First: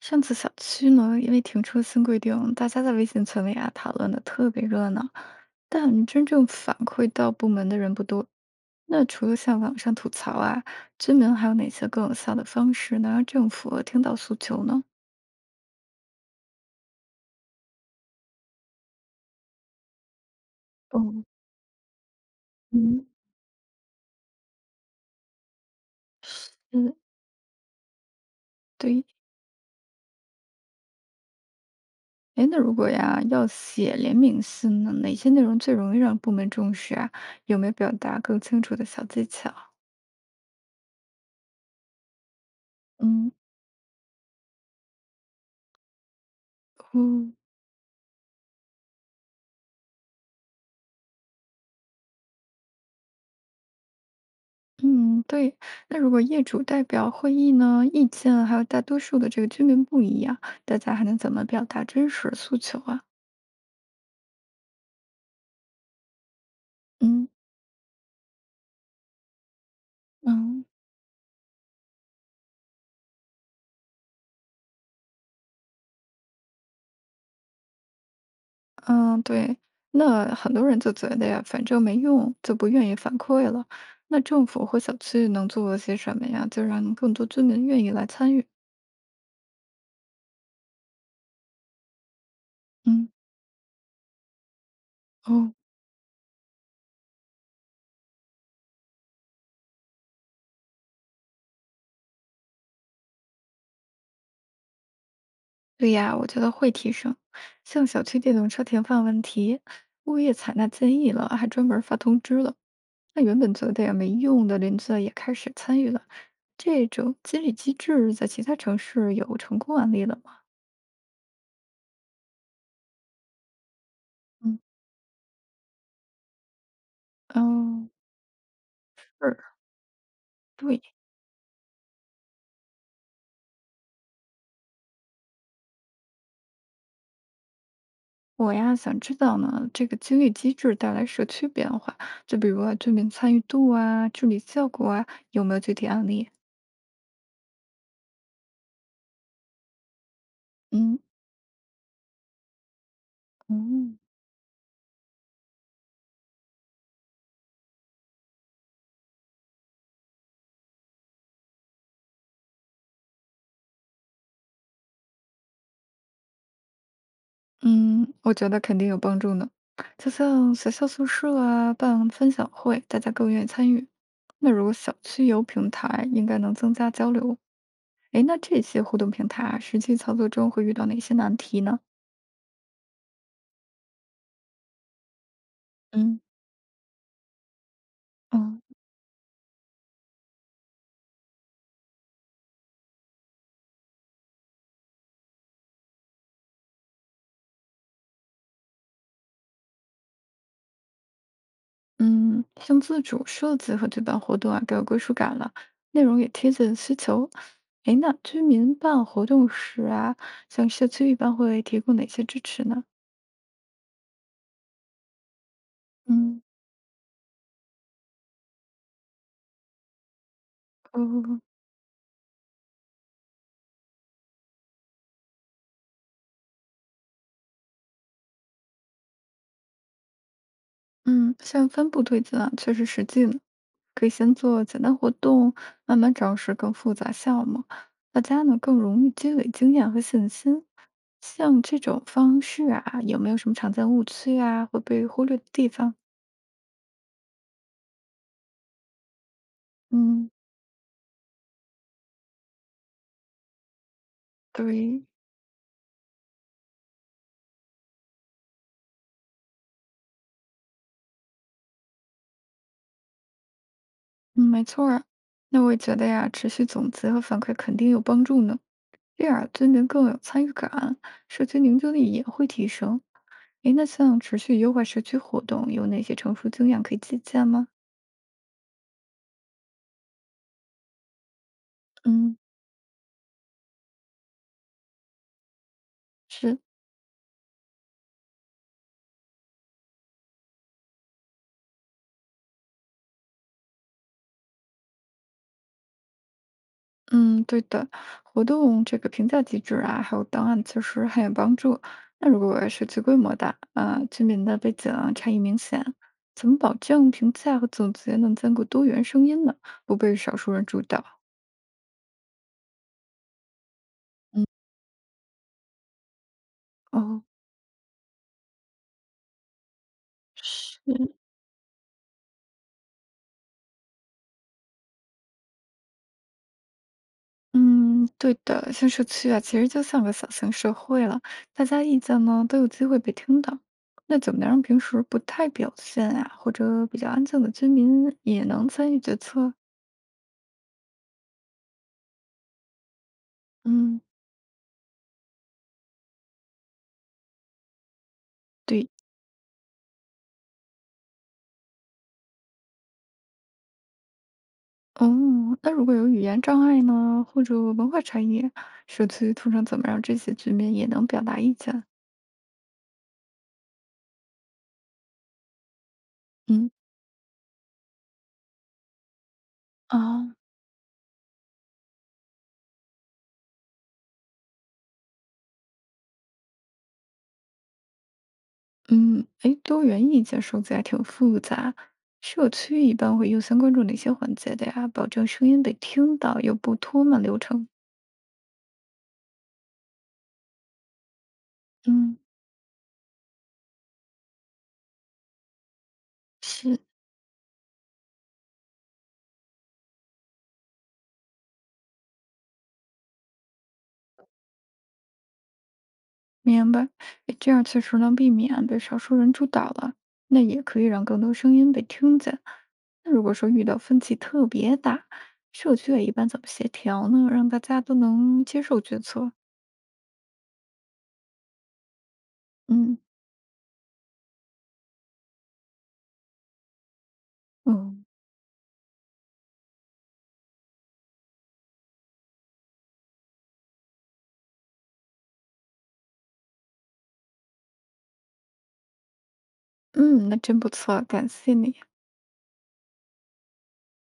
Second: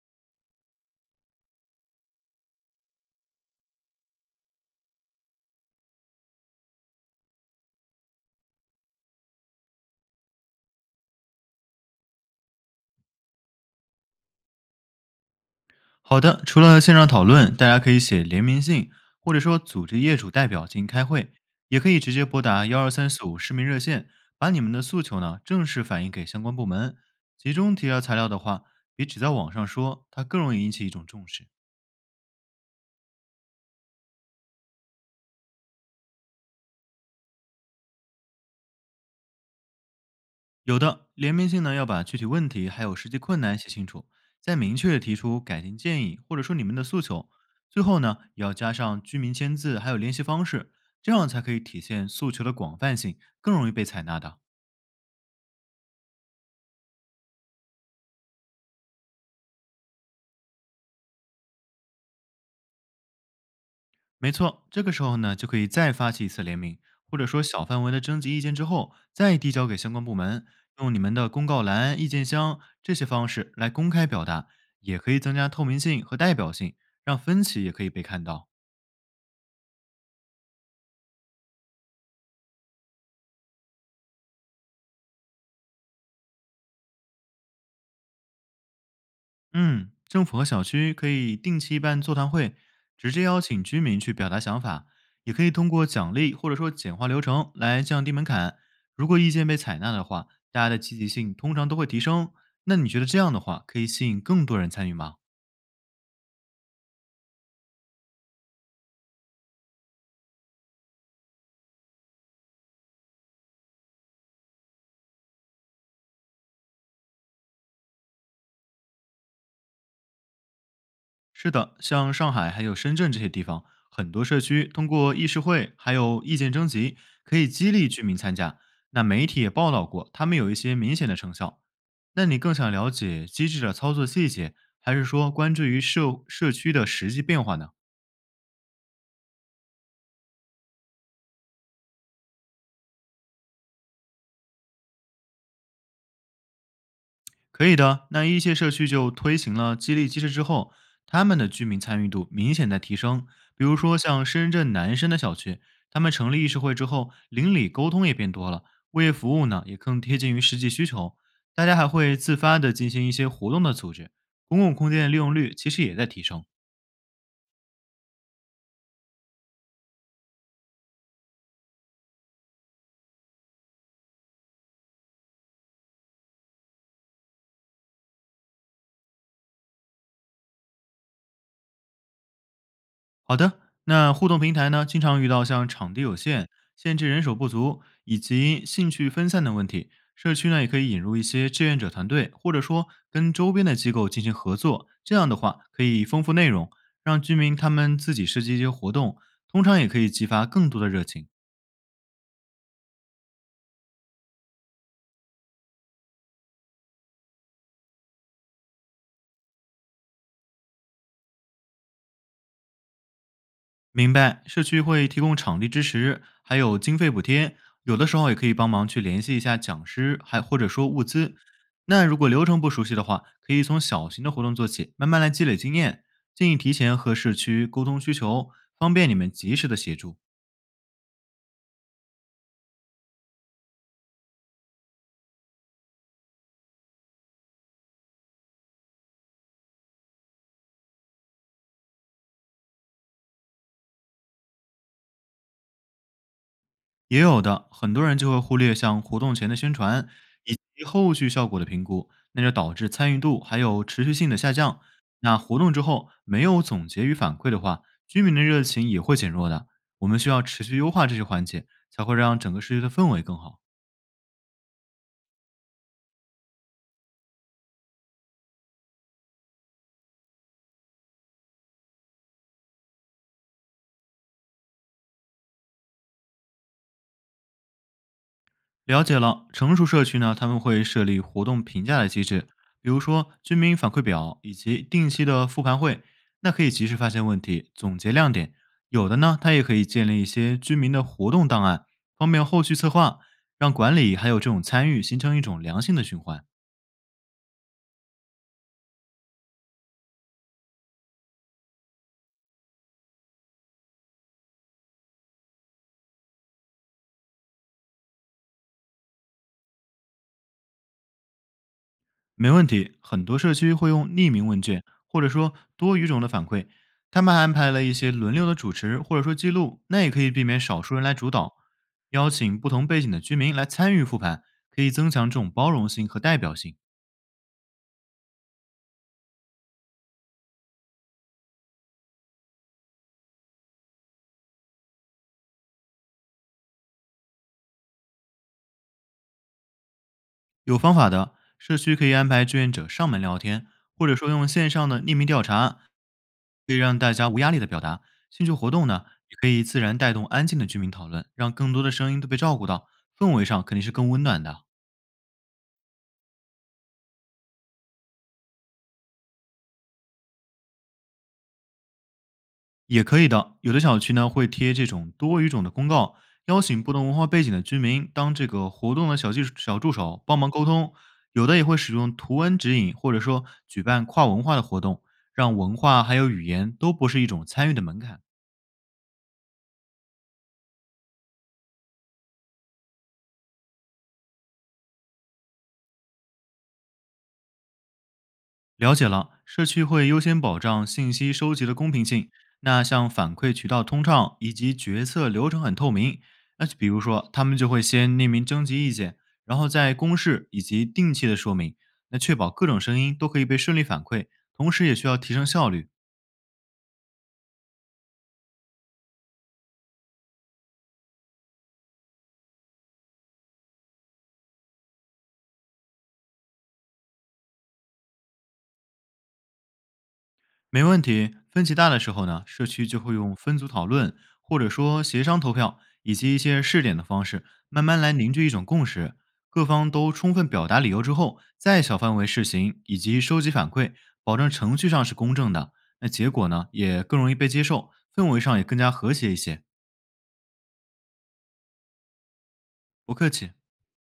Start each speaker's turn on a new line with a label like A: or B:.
A: 上次小区呢，因为停车新规定，大家在微信群里啊讨论的特别热闹，但真正反馈到部门的人不多。那除了像网上吐槽啊，居民还有哪些更有效的方式能让政府听到诉求呢？
B: 好的，除了线上讨论，大家可以写联名信，或者说组织业主代表进行
A: 哦，
B: 开会，也可以直接拨打幺二
A: 嗯，
B: 三四五市民热线，把你们的诉求呢正式反映给相关部
A: 嗯，
B: 门。集中提交材料的话，
A: 对。
B: 比只在网上说，它更容易引起一种重视。
A: 哎，那如果呀要写联名信呢，哪些内容最容易让部门重视啊？有没有表达更清楚的小技巧？
B: 有的联名信呢要把具体问题还有实际
A: 嗯，
B: 困难写清楚，再明确地提出改进建议，或者说你们的诉求。
A: 哦。
B: 最后呢，也要加上居民签字还有联系方式，这样才可以体现诉求的广泛性，更容易被采纳的。
A: 嗯，对。那如果业主代表会议呢，意见还有大多数的这个居民不一样，大家还能怎么表达真实诉求啊？
B: 没错，这个时候呢，就可以再发起一次联名，或者
A: 嗯
B: 说小范围的征集意见之后，再递交给相关部门，
A: 嗯，
B: 用你们的公告栏、意见箱这些方式来公开表达，也可以增加透明性和代表性，让分歧也可以被看到。
A: 嗯，对。那很多人就觉得呀，反正没用，就不愿意反馈了。那政府和小区能做些什么呀？就让更多居民愿意来参与。
B: 嗯，政府和小区可以定期办座谈会，
A: 嗯，
B: 直接邀请居民去表达想法，也可以
A: 哦，
B: 通过奖励或者说简化流程来降低门槛。如果意见被采纳的话，大家的积极性通常都会提升。那你觉得这样的话可以吸引更多人参与吗？
A: 对呀，我觉得会提升。像小区电动车停放问题，物业采纳建议了，还专门发通知了。那原本觉得呀没用的邻居也开始参与了，这种激励机制在其他城市有成功案例了吗？
B: 是的，像上海还有深圳这些地方，很多社
A: 嗯，
B: 区通过议事会还有意见征集，可以激
A: 哦，
B: 励居民参加。那媒
A: 是，
B: 体也报道过，他们有一些
A: 对，
B: 明显的成效。那你更想了解机制的操作细节，还是说关注于社区的实际变化呢？
A: 我呀想知道呢，这个激励机制带来社区变化，就比如啊居民参与度啊、治理效果啊，有没有具体案例？
B: 可以的，那一些社区就推行了激励机制之后，
A: 嗯
B: 他们的居民参与度明显在提升。比如说
A: 嗯
B: 像深圳南山的小区，他们成立议事会之后，邻里沟通也变多了，物业服务呢也更贴近于实际需求。大家还会自发的进行一些活动的组织，公共空间的利用率其实也在提升。
A: 嗯，我觉得肯定有帮助呢。就像学校宿舍啊，办分享会，大家更愿意参与。那如果小区有平台，应该能增加交流。诶，那这些互动平台啊，实际操作中会遇到哪些难题呢？
B: 好的，那互动平台呢，经常遇到像场地有
A: 嗯，
B: 限、限制人手不足以
A: 嗯
B: 及兴趣分散的问题。社区呢，也可以引入一些志愿者团队，或者说跟周边的机构进行合作。这样的话，可以丰富内容，让居民他们自己设计一些活动，通常也可以激发更多的热情。
A: 嗯，像自主设计和举办活动啊，更有归属感了，内容也贴近需求。诶，那居民办活动时啊，像社区一般会提供哪些支持呢？
B: 明白，社区会提供场地支持，
A: 嗯，
B: 还有经费补贴，有的时候也可以帮忙去联系一下讲师，还或者说物资。
A: 哦。
B: 那如果流程不熟悉的话，可以从小型的活动做起，慢慢来积累经验。建议提前和社区沟通需求，方便你们及时的协助。
A: 嗯，像分布推进啊，确实实际呢。可以先做简单活动，慢慢尝试更复杂项目，大家呢更容易积累经验和信心。像这种方式啊，有没有什么常见误区啊，会被忽略的地方？
B: 也有的，很多人就会忽略像活动前的宣传
A: 嗯，
B: 以及后续效果的评估，那就导致参与度还有持续性的下降。
A: 对，
B: 那活动之后没有总结与反馈的话，居民的热情也会减弱的。我们需要持续优化这些环节，才会让整个社区的氛围更好。
A: 嗯，没错儿啊。那我也觉得呀，持续总结和反馈肯定有帮助呢。这样居民更有参与感，社区凝聚力也会提升。诶，那像持续优化社区活动，有哪些成熟经验可以借鉴吗？
B: 了解了，成熟社区呢，他们会设立活动评价的机
A: 嗯。
B: 制，比如说居民反馈表以及定期的复盘会，那
A: 是，
B: 可以及时发现问题，总结亮点。有的呢，它也可以建立一些居民的活动档案，方便后续策划，让管理还有这种参与形成一种良性的循环。
A: 嗯，对的，活动这个评价机制啊，还有档案其实很有帮助。那如果社区规模大，啊，居民的背景啊差异明显，怎么保证评价和总结能兼顾多元声音呢？不被少数人主导？
B: 没问题，很多社区会用匿名问卷，或者说多语种的反馈。他
A: 哦，
B: 们还安排了一些轮流的主持，或者说记录，那也可以避免少数人来
A: 是，
B: 主导。邀请不同背景的居民来参与复盘，可以增强这种包容性和代表性。
A: 嗯，对的，像社区啊，其实就像个小型社会了，大家意见呢都有机会被听到。那怎么能让平时不太表现啊，或者比较安静的居民也能参与决策？
B: 有方法的社区可以安排志愿者上门聊天，
A: 嗯，
B: 或者说用线上的匿名调查，可以让大家无压力的表达。兴趣活动
A: 对。
B: 呢，也可以自然带动安静的居民讨论，让更多的声音都被照顾到，氛围上肯定是更温暖的。
A: 哦，那如果有语言障碍呢，或者文化差异，社区通常怎么让这些居民也能表达意见？
B: 也可以的。有的小区呢会贴这种多语种的公告，邀
A: 嗯
B: 请不同文化背景的居民当这个活动的小技小助手，
A: 啊，
B: 帮忙沟通。有的也会使用图文指引，或者说举办跨文化的活动，让文化还有语言都不是一种参与的门槛。
A: 嗯，哎，多元意见收集还挺复杂，社区一般会优先关注哪些环节的呀？保证声音被听到，又不拖慢流程。
B: 了解了，社区会优先保障信息收集的公平
A: 嗯，
B: 性。那像反馈渠道通畅以及决策流程很透明，那就
A: 是。
B: 比如说他们就会先匿名征集意见，然后再公示以及定期的说明，那确保各种声音都可以被顺利反馈，同时也需要提升效率。
A: 明白，诶这样确实能避免啊被少数人主导了，那也可以让更多声音被听见。那如果说遇到分歧特别大，社区也一般怎么协调呢？让大家都能接受决策。
B: 没问题。分歧大的时候呢，社区
A: 嗯
B: 就会用分组讨论，或者说协商投票，以及一些试点的方式，慢慢
A: 嗯，
B: 来凝聚一种共识。各方都充分表达理由之后，再小范围试行，以及收集反馈，保证程序上是公正的。那结果呢，也更容易被接受，氛围上也更加和谐一些。
A: 嗯，那真不错，感谢你。
B: 不客气。